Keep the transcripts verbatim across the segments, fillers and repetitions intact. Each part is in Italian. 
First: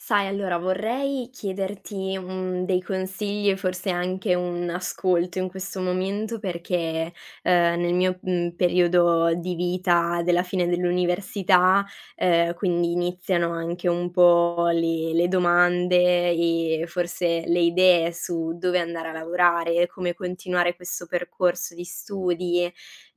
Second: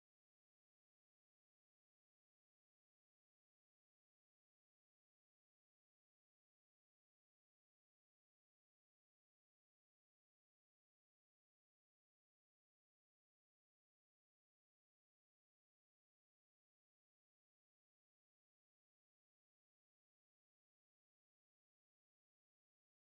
Sai, allora vorrei chiederti, mhmm, dei consigli e forse anche un ascolto in questo momento perché, ehm, nel mio, mhmm, periodo di vita della fine dell'università, ehm, quindi iniziano anche un po' le le domande e forse le idee su dove andare a lavorare, come continuare questo percorso di studi,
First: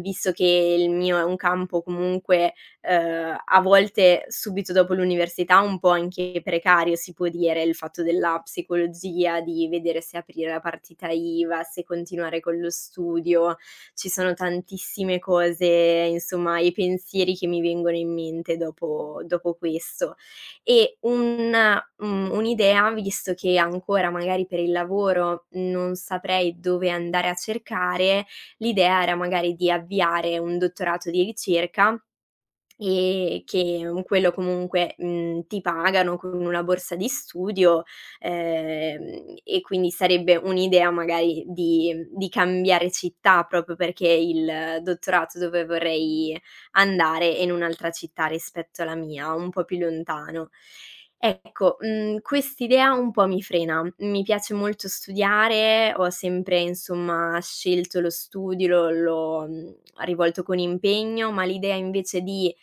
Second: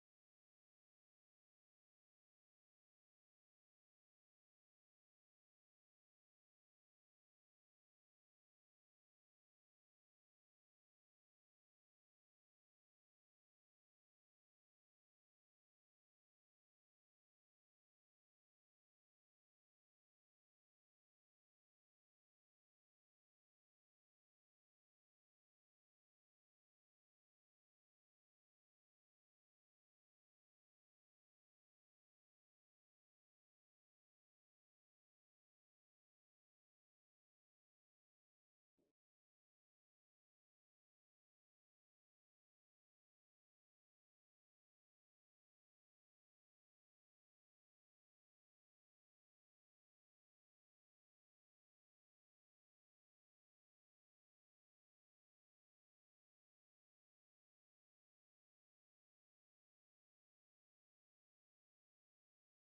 visto che il mio è un campo comunque ehm, a volte subito dopo l'università un po' anche precario si può dire, il fatto della psicologia, di vedere se aprire la partita I V A, se continuare con lo studio. Ci sono tantissime cose, insomma, e pensieri che mi vengono in mente dopo dopo questo. E un mhmm, un'idea, visto che ancora magari per il lavoro non saprei dove andare a cercare, l'idea era magari di avviare un dottorato di ricerca. Ehm, che con quello comunque, mhmm, ti pagano con una borsa di studio, ehm, e quindi sarebbe un'idea magari di mhmm, di cambiare città, proprio perché il dottorato dove vorrei andare è in un'altra città rispetto alla mia, un po' più lontano. Ecco, mhmm, quest'idea un po' mi frena. Mi piace molto studiare, ho sempre insomma scelto lo studio, l'ho l'ho, mhmm, rivolto con impegno, ma l'idea invece di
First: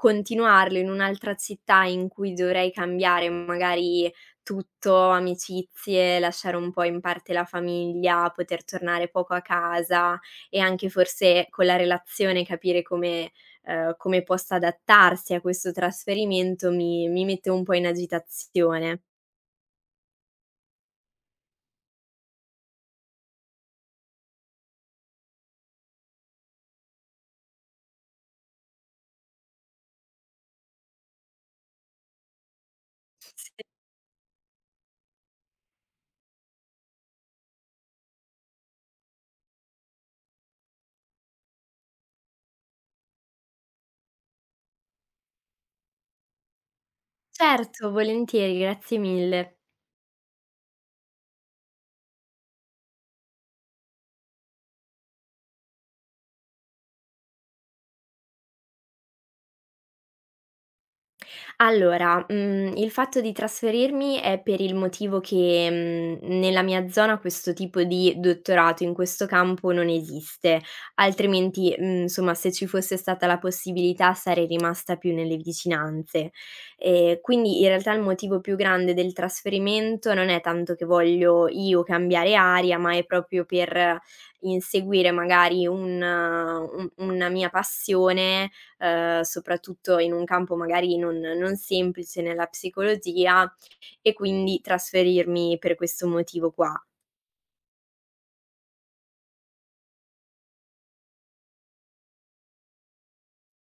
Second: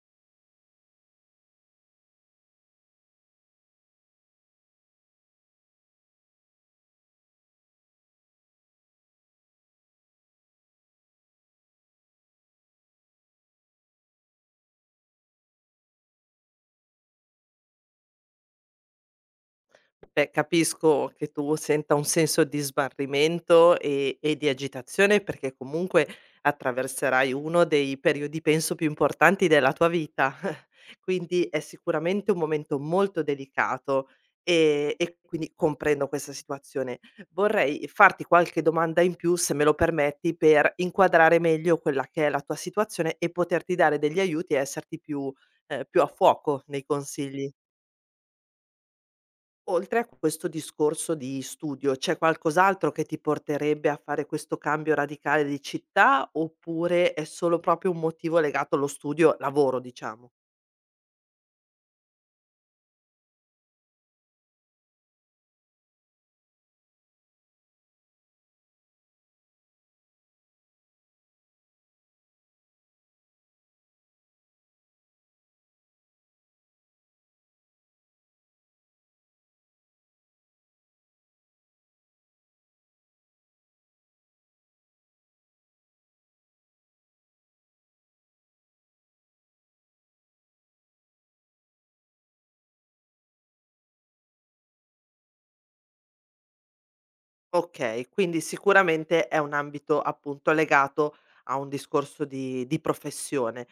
continuarlo in un'altra città in cui dovrei cambiare magari tutto, amicizie, lasciare un po' in parte la famiglia, poter tornare poco a casa e anche forse con la relazione capire come ehm, come possa adattarsi a questo trasferimento mi mi mette un po' in agitazione. Beh, capisco che tu senta un senso di smarrimento e e di agitazione, perché comunque attraverserai uno dei periodi, penso, più importanti della tua vita. Quindi è sicuramente un momento molto Sì. delicato, e e quindi comprendo questa situazione. Vorrei farti qualche domanda in più, se me lo permetti, per inquadrare meglio quella che è la tua situazione e poterti dare degli aiuti e esserti più, ehm, più a fuoco nei consigli. Certo, volentieri, grazie mille. Oltre a questo discorso di studio, c'è qualcos'altro che ti porterebbe a fare questo cambio radicale di città, oppure è solo proprio un motivo legato allo studio lavoro, diciamo? Allora, mhmm, il fatto di trasferirmi è per il motivo che, mhmm, nella mia zona questo tipo di dottorato in questo campo non esiste, altrimenti, mhmm, insomma, se ci fosse stata la possibilità sarei rimasta più nelle vicinanze. Ehm, quindi in realtà il motivo più grande del trasferimento non è tanto che voglio io cambiare aria, ma è proprio per inseguire magari un un una mia passione, ehm, soprattutto in un campo magari non non semplice nella psicologia e quindi trasferirmi per questo motivo qua. Okay, quindi sicuramente è un ambito, appunto, legato a un discorso di di professione,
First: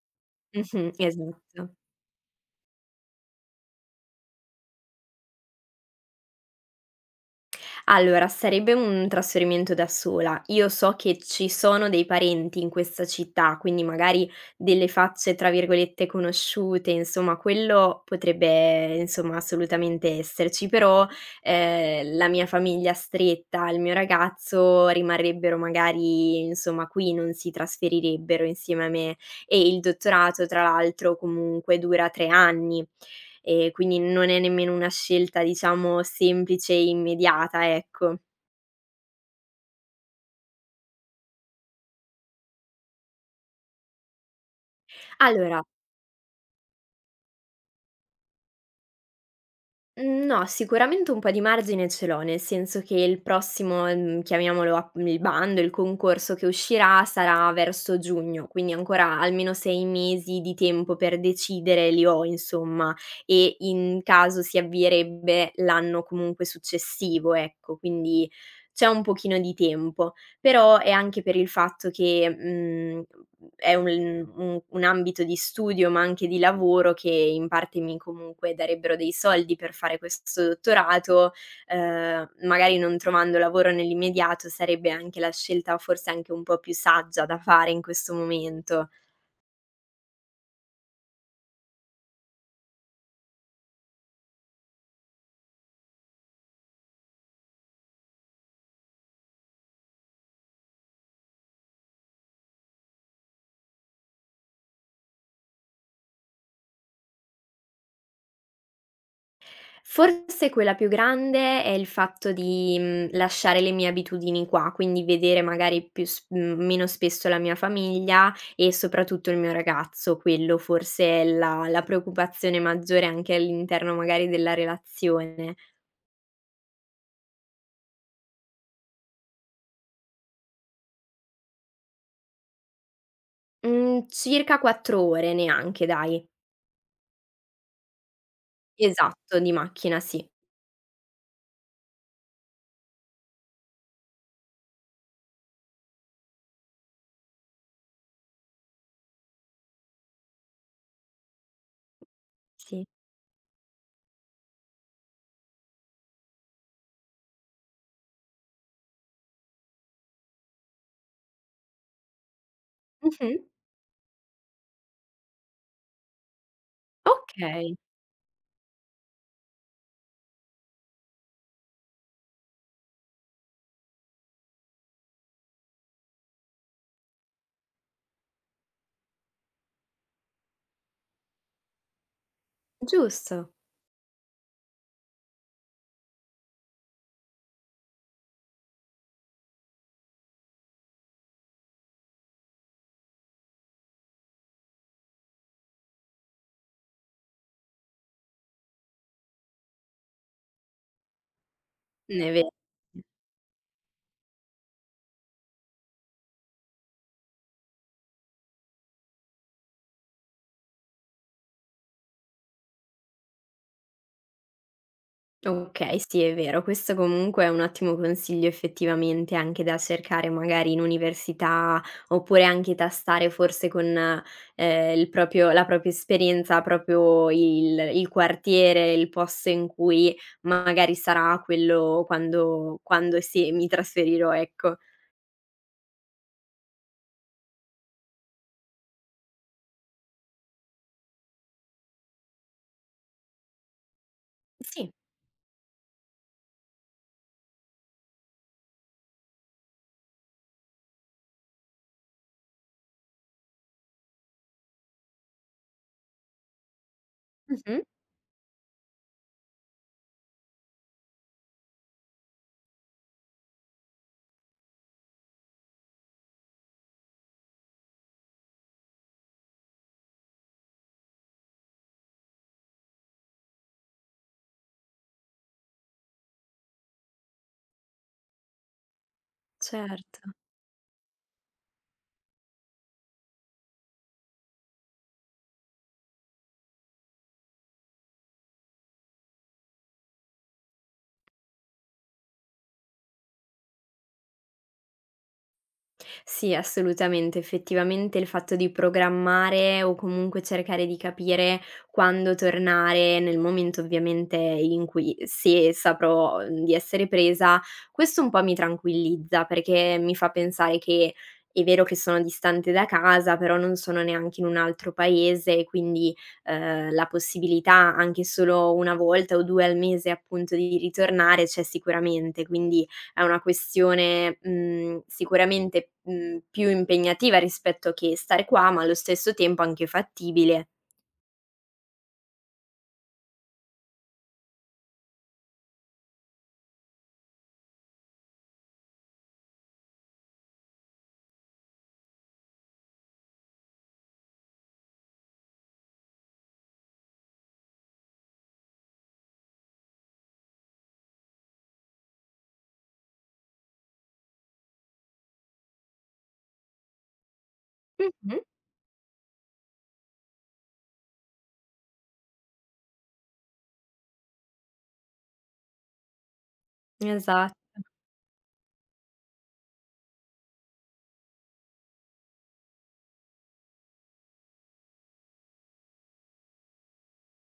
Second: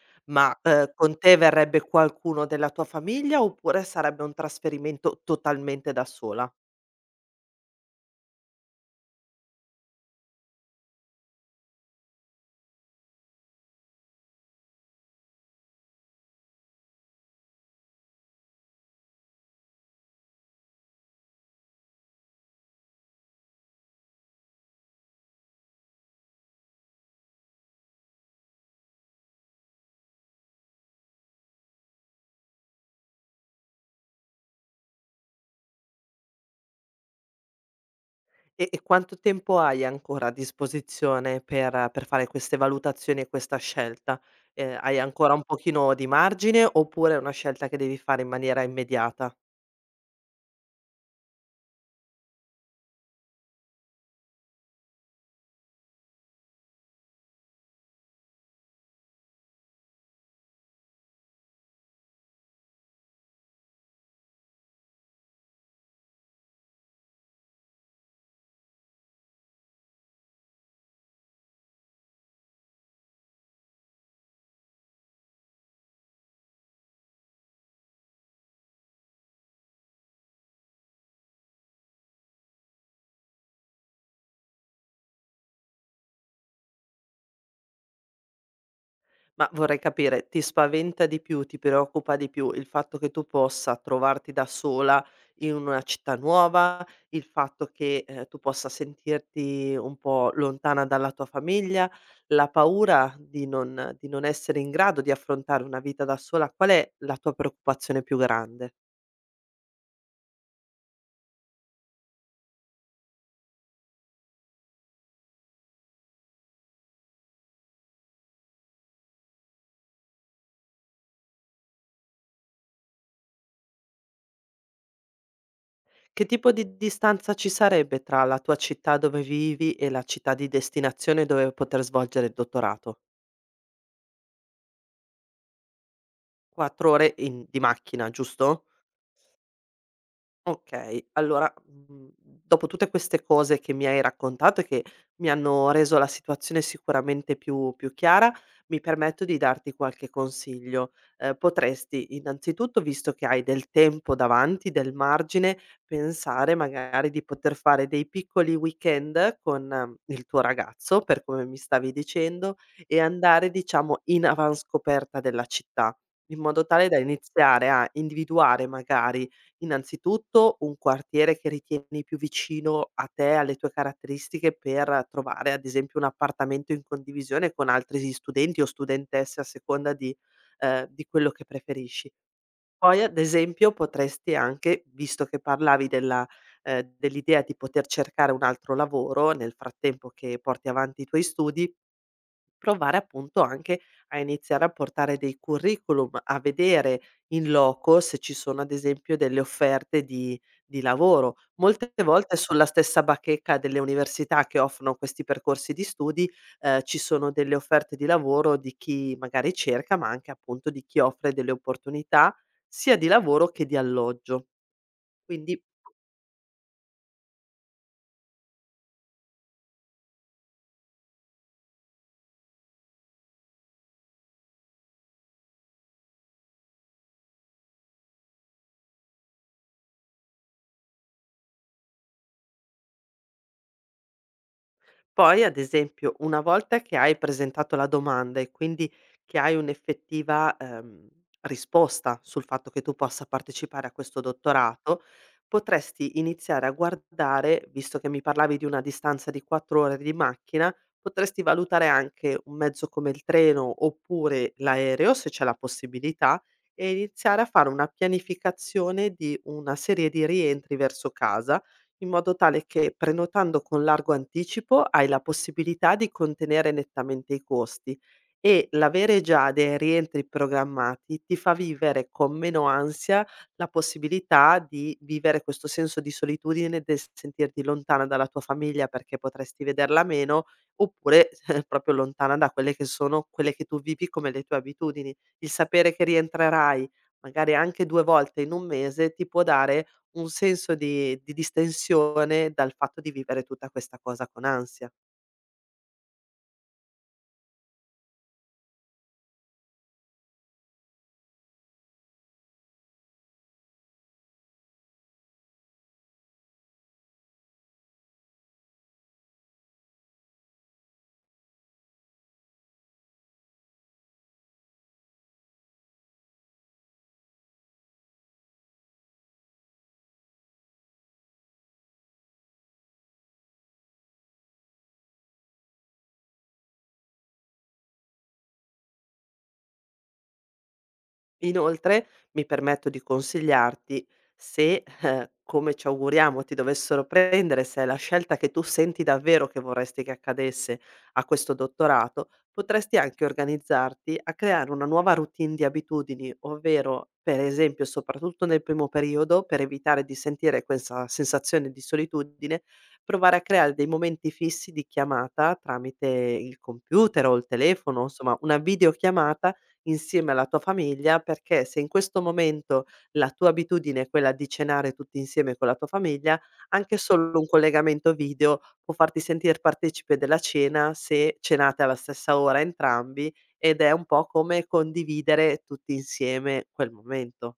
ma, ehm, Mh-mh, con te esatto. verrebbe qualcuno della tua famiglia, oppure sarebbe un trasferimento totalmente da sola? Allora, sarebbe un trasferimento da sola. Io so che ci sono dei parenti in questa città, quindi magari delle facce tra virgolette "conosciute", insomma quello potrebbe, insomma, assolutamente esserci, però, ehm, la mia famiglia stretta, il mio ragazzo rimarrebbero magari, insomma, qui, non si trasferirebbero insieme a me e il dottorato tra l'altro comunque dura tre anni. Ehm, quindi non è nemmeno una scelta, diciamo, semplice e immediata, ecco. E e quanto tempo hai ancora a disposizione per per fare queste valutazioni e questa scelta? Ehm, hai ancora un Allora, pochino di margine, oppure è una scelta che devi fare in maniera immediata? mhmm, no, sicuramente un po' di margine ce l'ho, nel senso che il prossimo, mhmm, chiamiamolo a il bando, il concorso che uscirà sarà verso giugno, quindi ancora almeno sei mesi di tempo per decidere li ho, insomma, e in caso si avvierebbe l'anno comunque successivo, ecco, quindi c'è un pochino di tempo. Però è anche per il fatto che, mhmm, è un un un ambito di studio, ma anche di lavoro che in parte mi comunque darebbero dei soldi per fare questo dottorato. Ehm, magari non trovando lavoro nell'immediato sarebbe anche la scelta forse anche un po' più saggia da fare in questo momento. Ma vorrei capire, ti spaventa di più, ti preoccupa di più il fatto che tu possa trovarti da sola in una città nuova, il fatto che, ehm, tu possa sentirti un po' lontana dalla tua famiglia, la paura di non di non essere in grado di affrontare una vita da sola? Qual è la tua preoccupazione più grande? Forse quella più grande è il fatto di, mhmm, lasciare le mie abitudini qua, quindi vedere magari più s mhmm, meno spesso la mia famiglia e soprattutto il mio ragazzo. Quello forse è la la preoccupazione maggiore anche all'interno magari della relazione. Che tipo di distanza ci sarebbe tra la tua città dove vivi e la città di destinazione dove poter svolgere il dottorato? Mhmm, circa quattro ore neanche dai. quattro ore in di macchina, giusto? Esatto, di macchina sì. Okay, allora, mhmm, dopo tutte queste cose che mi hai raccontato e che mi hanno reso la situazione sicuramente più più chiara, mi permetto di darti qualche consiglio. Ehm, potresti innanzitutto, Sì. visto che hai del tempo davanti, del margine, pensare magari di poter fare dei piccoli weekend con, ehm, il tuo ragazzo, per come mi stavi dicendo, e Mh-mh. andare diciamo in avanscoperta della città, in modo tale da iniziare Okay, a individuare magari innanzitutto un quartiere che ritieni più vicino a te, alle tue caratteristiche, per trovare ad esempio un appartamento in condivisione con altri studenti o studentesse a seconda di, ehm, di quello che preferisci. Poi ad giusto. esempio potresti anche, visto che parlavi della ehm, dell'idea di poter cercare un altro lavoro nel frattempo che porti avanti i tuoi studi, provare appunto anche a iniziare a portare dei curriculum, a vedere in loco se ci sono ad esempio delle offerte di di lavoro. Molte È volte ve sulla stessa bacheca delle università che offrono questi percorsi di studi, ehm, ci sono delle offerte di lavoro di chi magari cerca, ma anche appunto di chi offre delle opportunità sia di lavoro che di alloggio. Quindi Okay, sì è vero. Questo comunque è un ottimo consiglio effettivamente anche da cercare magari in università, oppure anche tastare forse con, ehm, il proprio la propria esperienza, proprio il il quartiere, il posto in cui magari sarà quello quando quando sì mi trasferirò, ecco. poi, ad esempio, una volta che hai presentato la domanda e quindi che hai un'effettiva, ehm, risposta sul fatto che tu possa partecipare a questo Sì, dottorato, potresti iniziare a guardare, visto che mi parlavi di una distanza di quattro ore di macchina, potresti valutare anche un mezzo come il treno oppure l'aereo, se c'è la possibilità, e iniziare a fare mh-mh. una pianificazione di una serie di rientri verso casa, in modo tale che prenotando con largo anticipo hai la possibilità di contenere nettamente i costi, e l'avere già dei rientri programmati ti fa vivere con meno ansia la possibilità di vivere questo senso di solitudine, del sentirti lontana dalla tua famiglia perché potresti vederla Certo. meno, oppure proprio lontana da quelle che sono quelle che tu vivi come le tue abitudini. Il sapere che rientrerai magari anche due volte in un mese ti può dare un senso di di distensione dal fatto di vivere tutta questa cosa con ansia. Sì, assolutamente. Effettivamente il fatto di programmare o comunque cercare di capire quando tornare, nel momento ovviamente in cui se saprò mm, di essere presa, questo un po' mi tranquillizza perché mi fa pensare che è vero che sono distante da casa, però non sono neanche in un altro paese, quindi eh, la possibilità anche solo una volta o due al mese appunto di ritornare c'è sicuramente. Quindi è una questione, mhmm, sicuramente, mhmm, più impegnativa rispetto che stare qua, ma allo stesso tempo anche fattibile. Inoltre, mi permetto di consigliarti, se, eh, come ci auguriamo, ti dovessero prendere, se è la scelta che tu senti davvero che vorresti che accadesse, a questo dottorato, potresti anche organizzarti a creare una nuova routine di abitudini, ovvero, per esempio, soprattutto nel primo periodo, per evitare di sentire questa sensazione di solitudine, provare a creare dei momenti fissi di chiamata tramite il computer o il telefono, insomma, Mh-mh. una videochiamata insieme alla tua famiglia, perché se in questo momento la tua abitudine è quella di cenare tutti insieme con la tua famiglia, anche solo un Esatto. collegamento video può farti sentir partecipe della cena se cenate alla stessa ora entrambi, ed è un po' come condividere tutti insieme quel momento.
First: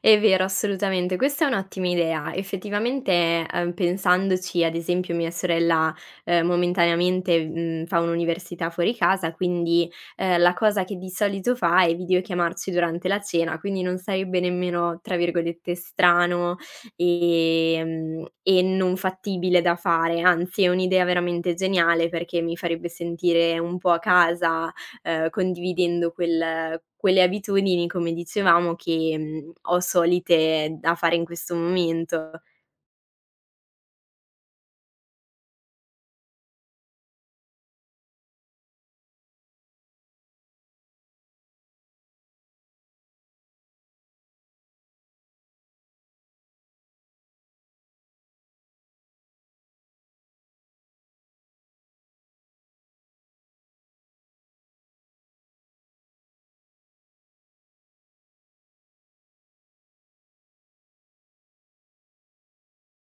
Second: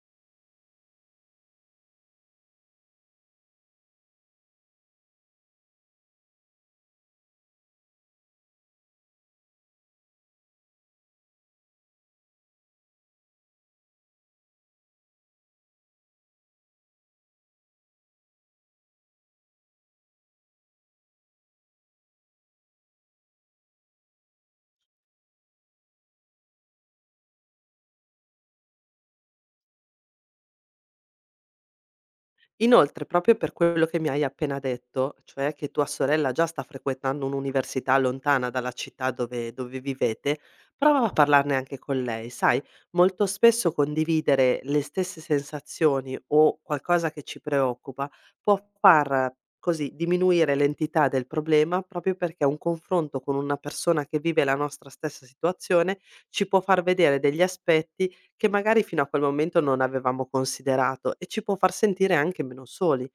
È vero, assolutamente. Questa è un'ottima idea. Effettivamente, ehm, pensandoci, ad esempio, mia sorella, ehm, momentaneamente, mhmm, fa un'università fuori casa, quindi, ehm, la cosa che di solito fa è videochiamarci durante la cena, quindi non sarebbe nemmeno, tra virgolette, "strano", ehm, e non fattibile da fare. Anzi, è un'idea veramente geniale perché mi farebbe sentire un po' a casa, ehm, condividendo quel quelle abitudini, come dicevamo, che, mhmm, ho solite da fare in questo momento. Inoltre, proprio per quello che mi hai appena detto, cioè che tua sorella già sta frequentando un'università lontana dalla città dove, dove vivete, prova a parlarne anche con lei. Sai, molto spesso condividere le stesse sensazioni o qualcosa che ci preoccupa può far così diminuire l'entità del problema, proprio perché un confronto con una persona che vive la nostra stessa situazione ci può far vedere degli aspetti che magari fino a quel momento non avevamo considerato e ci può far sentire anche meno soli.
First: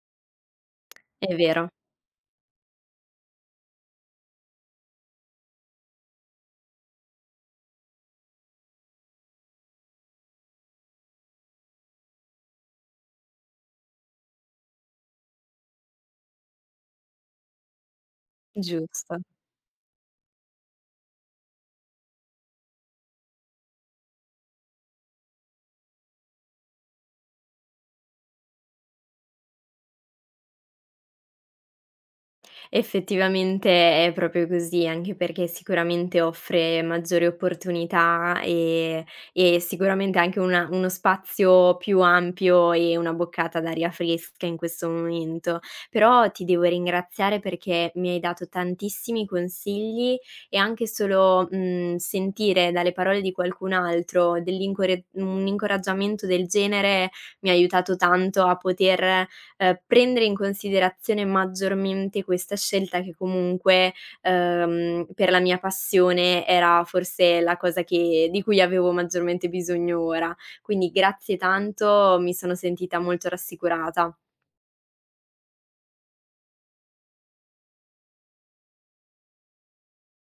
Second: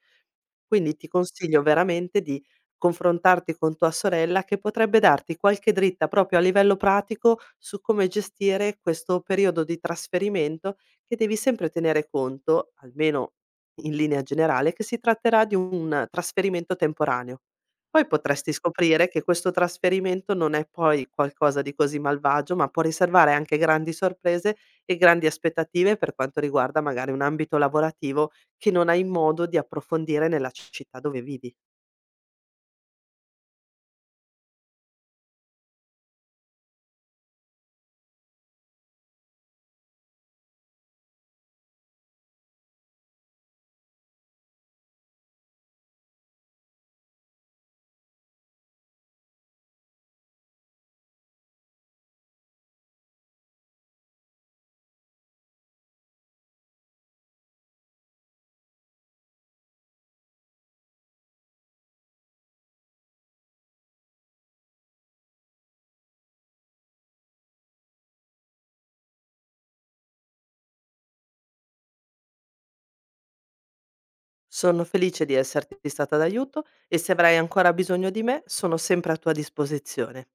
Quindi ti È consiglio vero, veramente di confrontarti con tua sorella, che potrebbe darti qualche dritta proprio a livello pratico su come gestire questo periodo di trasferimento, che devi sempre tenere conto, almeno in linea generale, che si tratterà di un trasferimento temporaneo. Poi potresti scoprire giusto. che questo trasferimento non è poi qualcosa di così malvagio, ma può riservare anche grandi sorprese e grandi aspettative per quanto riguarda magari un ambito lavorativo che non hai modo di approfondire nella città dove vivi. Effettivamente è proprio così, anche perché sicuramente offre maggiori opportunità e e sicuramente anche una uno spazio più ampio e una boccata d'aria fresca in questo momento. Però ti devo ringraziare perché mi hai dato tantissimi consigli e anche solo, mhmm, sentire dalle parole di qualcun altro dell'incor un incoraggiamento del genere mi ha aiutato tanto a poter ehm, prendere in considerazione maggiormente questa scelta che comunque, ehm, per la mia passione era forse la cosa che di cui avevo maggiormente bisogno ora. Quindi grazie tanto, mi sono sentita molto rassicurata. Sono felice di esserti stata d'aiuto, e se avrai ancora bisogno di me sono sempre a tua disposizione.